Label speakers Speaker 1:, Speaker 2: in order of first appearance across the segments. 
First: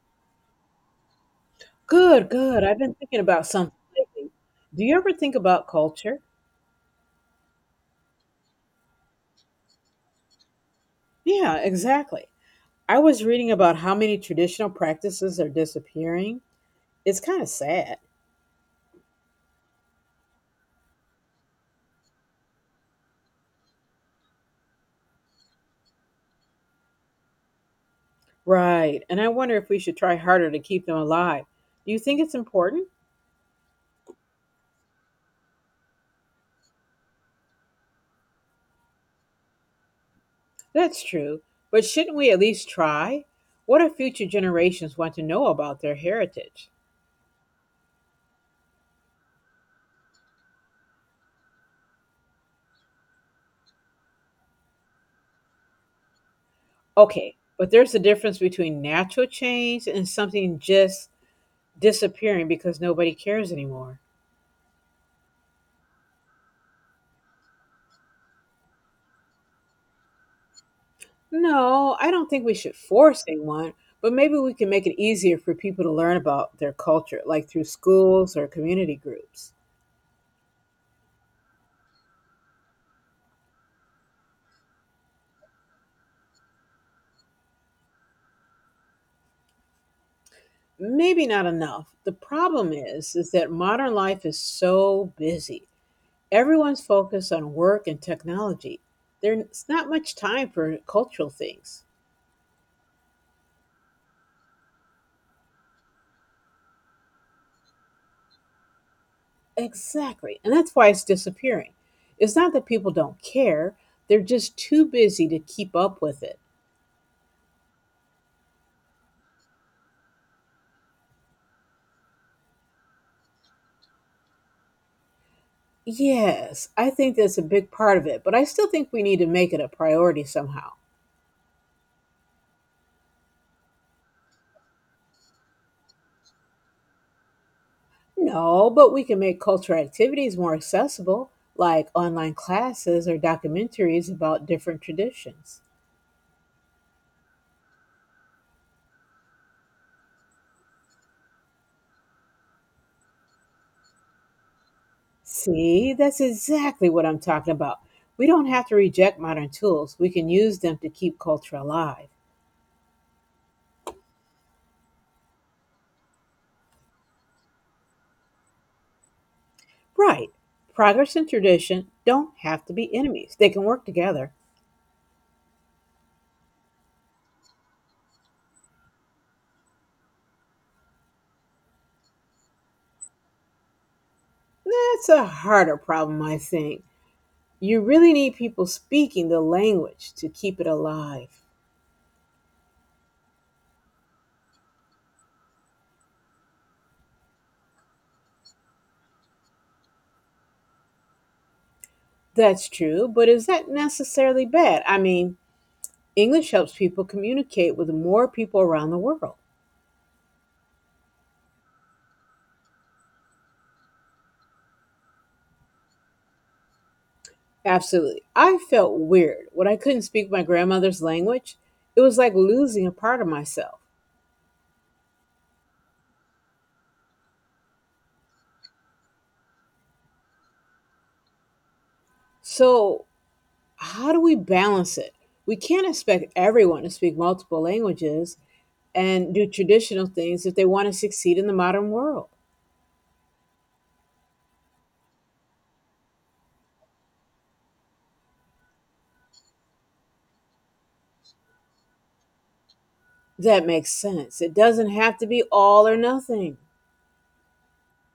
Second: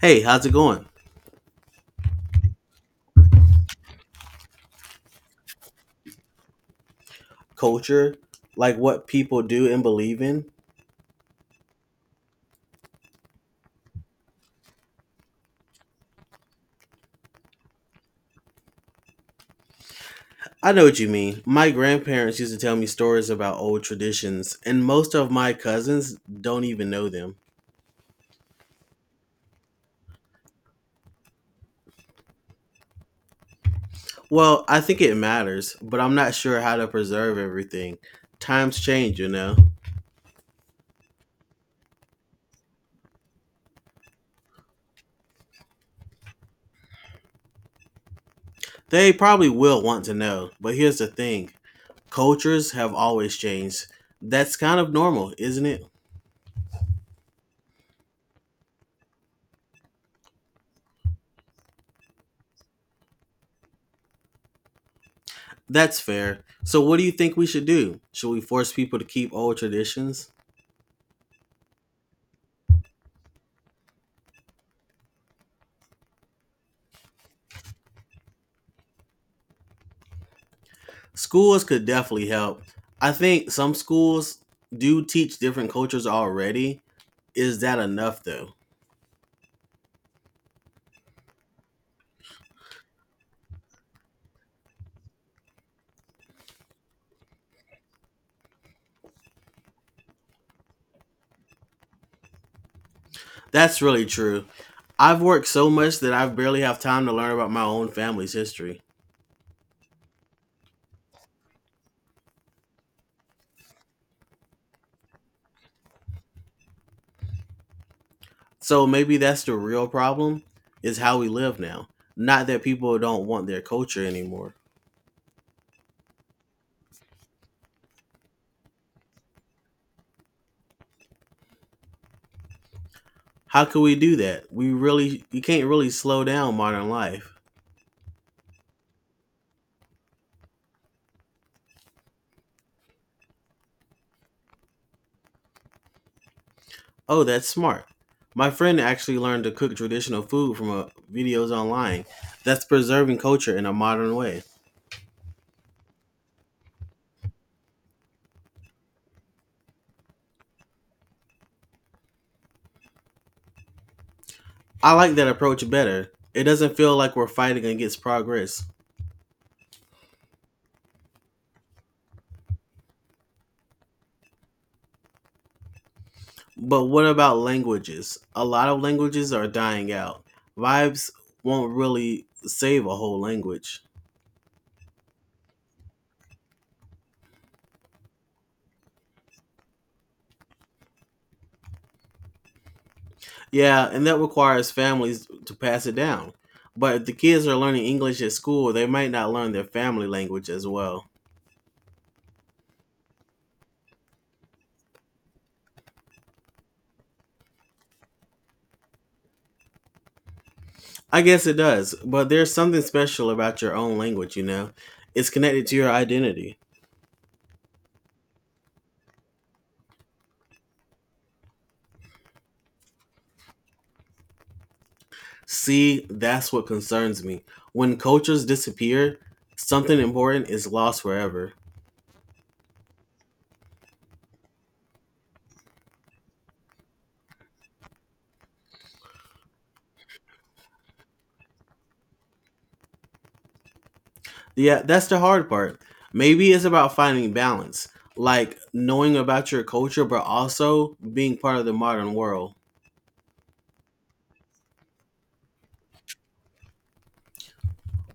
Speaker 1: Hey, how's it going?
Speaker 2: Good, good. I've been thinking about something lately. Do you ever think about culture?
Speaker 1: Culture, like what people do and believe in?
Speaker 2: Yeah, exactly. I was reading about how many traditional practices are disappearing. It's kind of sad.
Speaker 1: I know what you mean. My grandparents used to tell me stories about old traditions, and most of my cousins don't even know them.
Speaker 2: Right. And I wonder if we should try harder to keep them alive. Do you think it's important?
Speaker 1: Well, I think it matters, but I'm not sure how to preserve everything. Times change, you know.
Speaker 2: That's true. But shouldn't we at least try? What if future generations want to know about their heritage?
Speaker 1: They probably will want to know, but here's the thing, cultures have always changed. That's kind of normal, isn't it?
Speaker 2: Okay, but there's a difference between natural change and something just disappearing because nobody cares anymore.
Speaker 1: That's fair. So, what do you think we should do? Should we force people to keep old traditions?
Speaker 2: No, I don't think we should force anyone, but maybe we can make it easier for people to learn about their culture, like through schools or community groups.
Speaker 1: Schools could definitely help. I think some schools do teach different cultures already. Is that enough though?
Speaker 2: Maybe not enough. The problem is that modern life is so busy. Everyone's focused on work and technology. There's not much time for cultural things.
Speaker 1: That's really true. I've worked so much that I barely have time to learn about my own family's history.
Speaker 2: Exactly. And that's why it's disappearing. It's not that people don't care, they're just too busy to keep up with it.
Speaker 1: So maybe that's the real problem is how we live now. Not that people don't want their culture anymore.
Speaker 2: Yes, I think that's a big part of it, but I still think we need to make it a priority somehow.
Speaker 1: How can we do that? We really You can't really slow down modern life.
Speaker 2: No, but we can make cultural activities more accessible, like online classes or documentaries about different traditions.
Speaker 1: Oh, that's smart. My friend actually learned to cook traditional food from videos online. That's preserving culture in a modern way.
Speaker 2: See, that's exactly what I'm talking about. We don't have to reject modern tools, we can use them to keep culture alive.
Speaker 1: I like that approach better. It doesn't feel like we're fighting against progress.
Speaker 2: Right, progress and tradition don't have to be enemies, they can work together.
Speaker 1: But what about languages? A lot of languages are dying out. Vibes won't really save a whole language.
Speaker 2: That's a harder problem, I think. You really need people speaking the language to keep it alive.
Speaker 1: Yeah, and that requires families to pass it down. But if the kids are learning English at school, they might not learn their family language as well.
Speaker 2: That's true, but is that necessarily bad? I mean, English helps people communicate with more people around the world.
Speaker 1: I guess it does, but there's something special about your own language, you know? It's connected to your identity.
Speaker 2: Absolutely. I felt weird when I couldn't speak my grandmother's language. It was like losing a part of myself.
Speaker 1: See, that's what concerns me. When cultures disappear, something important is lost forever.
Speaker 2: So, how do we balance it? We can't expect everyone to speak multiple languages and do traditional things if they want to succeed in the modern world.
Speaker 1: Yeah, that's the hard part. Maybe it's about finding balance, like knowing about your culture, but also being part of the modern world,
Speaker 2: That makes sense. It doesn't have to be all or nothing.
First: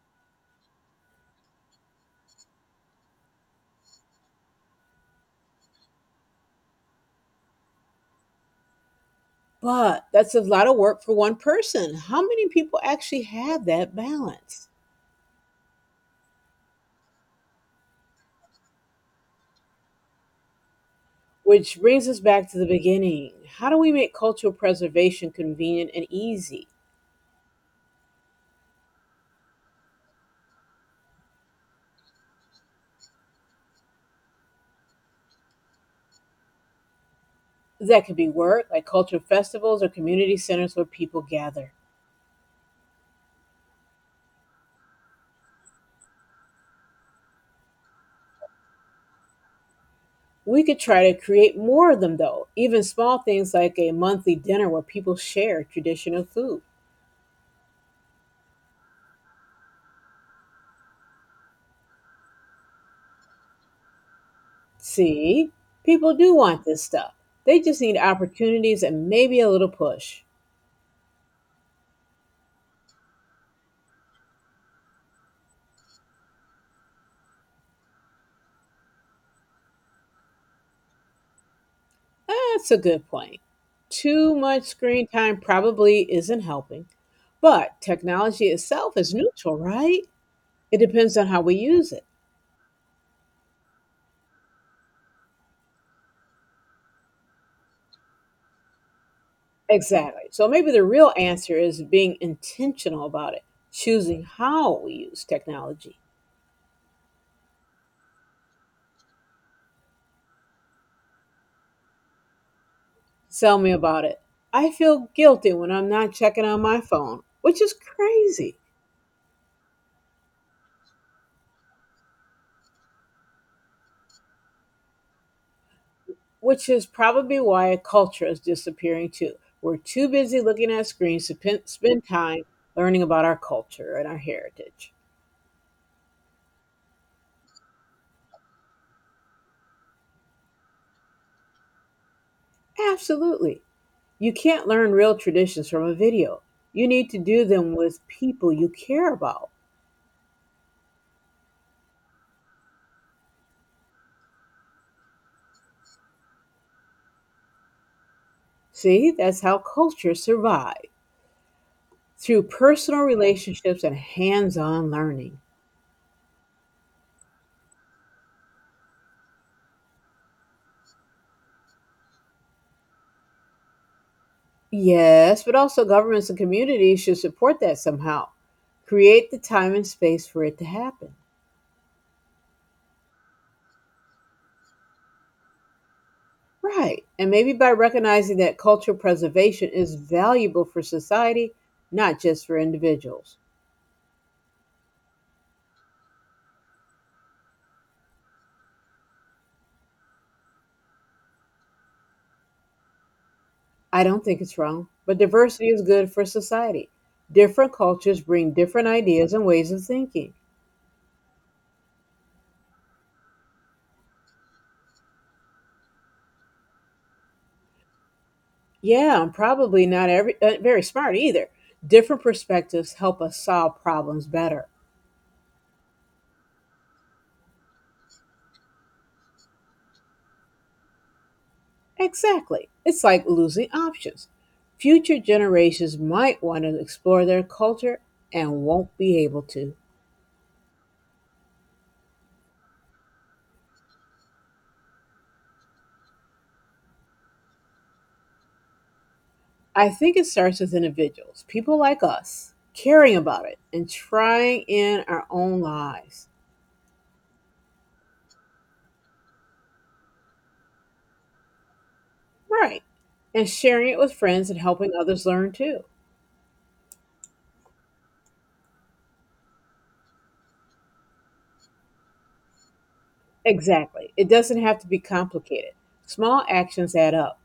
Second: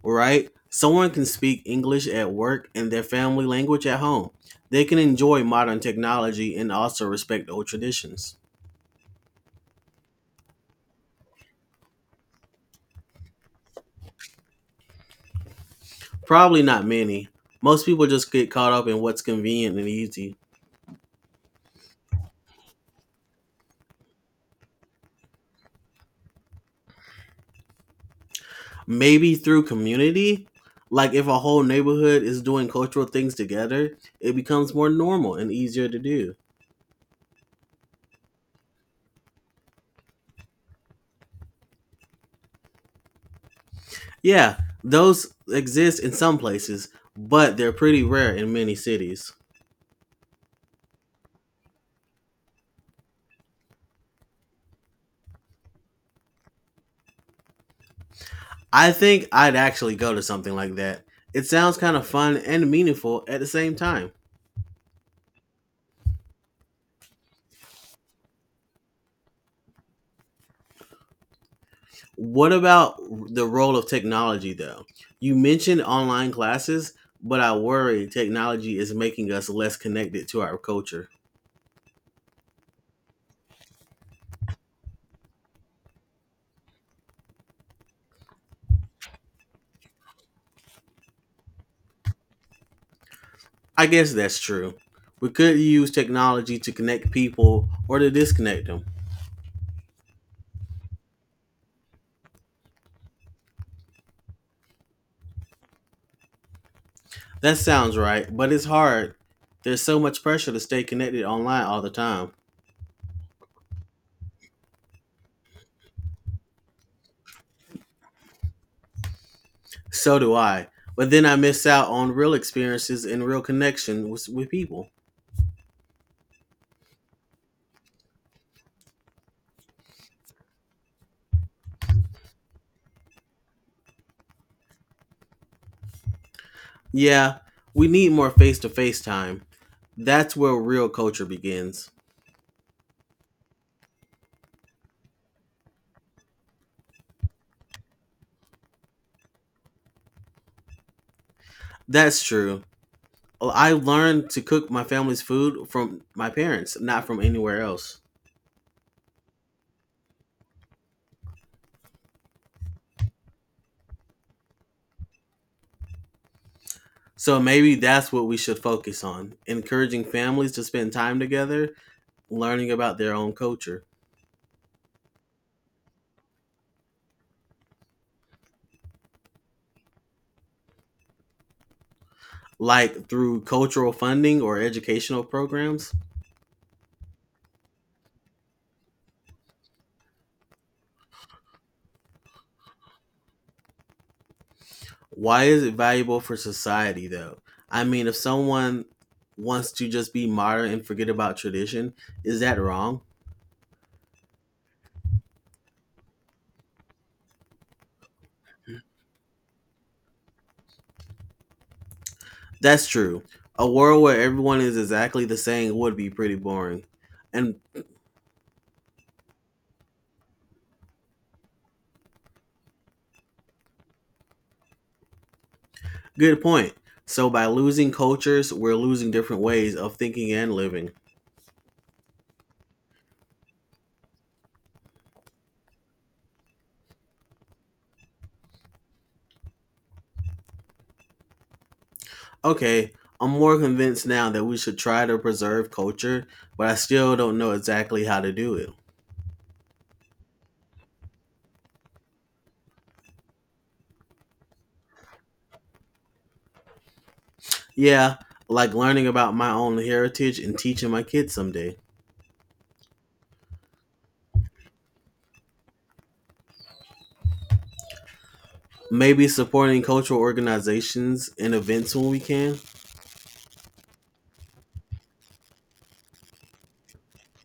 Speaker 1: right? Someone can speak English at work and their family language at home. They can enjoy modern technology and also respect old traditions.
Speaker 2: But that's a lot of work for one person. How many people actually have that balance?
Speaker 1: Probably not many. Most people just get caught up in what's convenient and easy.
Speaker 2: Which brings us back to the beginning. How do we make cultural preservation convenient and easy?
Speaker 1: Maybe through community, like if a whole neighborhood is doing cultural things together, it becomes more normal and easier to do.
Speaker 2: That could be work, like cultural festivals or community centers where people gather.
Speaker 1: Yeah, those exist in some places, but they're pretty rare in many cities.
Speaker 2: We could try to create more of them, though, even small things like a monthly dinner where people share traditional food.
Speaker 1: I think I'd actually go to something like that. It sounds kind of fun and meaningful at the same time.
Speaker 2: See, people do want this stuff. They just need opportunities and maybe a little push.
Speaker 1: What about the role of technology, though? You mentioned online classes, but I worry technology is making us less connected to our culture.
Speaker 2: That's a good point. Too much screen time probably isn't helping, but technology itself is neutral, right? It depends on how we use it.
Speaker 1: I guess that's true. We could use technology to connect people or to disconnect them.
Speaker 2: Exactly. So maybe the real answer is being intentional about it, choosing how we use technology.
Speaker 1: That sounds right, but it's hard. There's so much pressure to stay connected online all the time.
Speaker 2: Tell me about it. I feel guilty when I'm not checking on my phone, which is crazy.
Speaker 1: So do I. But then I miss out on real experiences and real connection with people.
Speaker 2: Which is probably why a culture is disappearing too. We're too busy looking at screens to spend time learning about our culture and our heritage.
Speaker 1: Yeah, we need more face to face time. That's where real culture begins.
Speaker 2: Absolutely. You can't learn real traditions from a video. You need to do them with people you care about.
Speaker 1: That's true. I learned to cook my family's food from my parents, not from anywhere else.
Speaker 2: See, that's how cultures survive through personal relationships and hands on learning.
Speaker 1: So maybe that's what we should focus on encouraging families to spend time together, learning about their own culture,
Speaker 2: Yes, but also governments and communities should support that somehow. Create the time and space for it to happen.
Speaker 1: like through cultural funding or educational programs.
Speaker 2: Right. And maybe by recognizing that cultural preservation is valuable for society, not just for individuals.
Speaker 1: Why is it valuable for society, though? I mean, if someone wants to just be modern and forget about tradition, is that wrong?
Speaker 2: I don't think it's wrong, but diversity is good for society. Different cultures bring different ideas and ways of thinking.
Speaker 1: That's true. A world where everyone is exactly the same would be pretty boring. And
Speaker 2: Yeah, I'm probably not very smart either. Different perspectives help us solve problems better.
Speaker 1: good point. So by losing cultures, we're losing different ways of thinking and living.
Speaker 2: Exactly. It's like losing options. Future generations might want to explore their culture and won't be able to.
Speaker 1: Okay, I'm more convinced now that we should try to preserve culture, but I still don't know exactly how to do it.
Speaker 2: I think it starts with individuals, people like us, caring about it and trying in our own lives.
Speaker 1: Yeah, like learning about my own heritage and teaching my kids someday.
Speaker 2: Right. And sharing it with friends and helping others learn too.
Speaker 1: Maybe supporting cultural organizations and events when we can.
Speaker 2: Exactly. It doesn't have to be complicated. Small actions add up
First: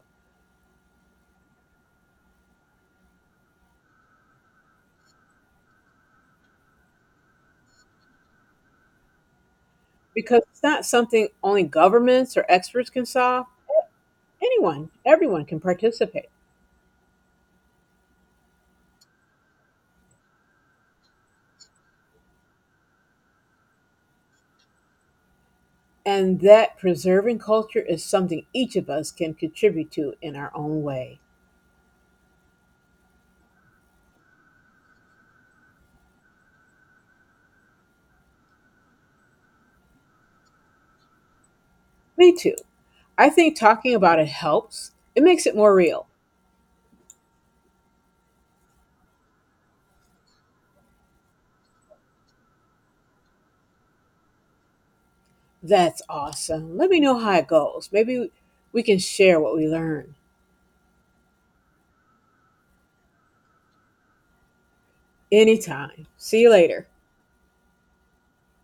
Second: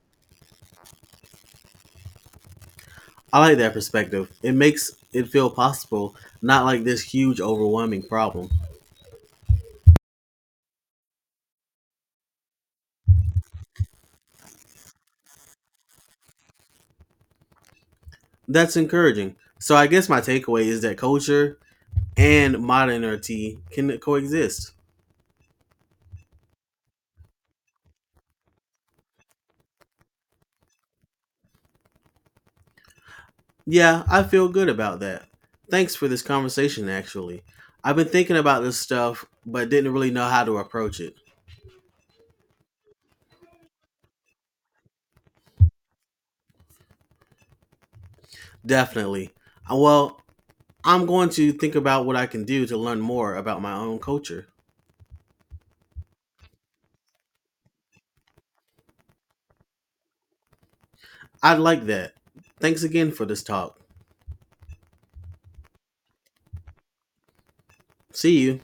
Speaker 1: I like that perspective. It makes it feel possible, not like this huge, overwhelming problem.
Speaker 2: because it's not something only governments or experts can solve. Anyone, everyone can participate.
Speaker 1: That's encouraging. So, I guess my takeaway is that culture and modernity can coexist.
Speaker 2: And that preserving culture is something each of us can contribute to in our own way.
Speaker 1: Yeah, I feel good about that. Thanks for this conversation, actually. I've been thinking about this stuff, but didn't really know how to approach it.
Speaker 2: Me too. I think talking about it helps. It makes it more real.
Speaker 1: Definitely. Well, I'm going to think about what I can do to learn more about my own culture.
Speaker 2: That's awesome. Let me know how it goes. Maybe we can share what we learn.
Speaker 1: I'd like that. Thanks again for this talk.
Speaker 2: Anytime. See you later.
Speaker 1: See you.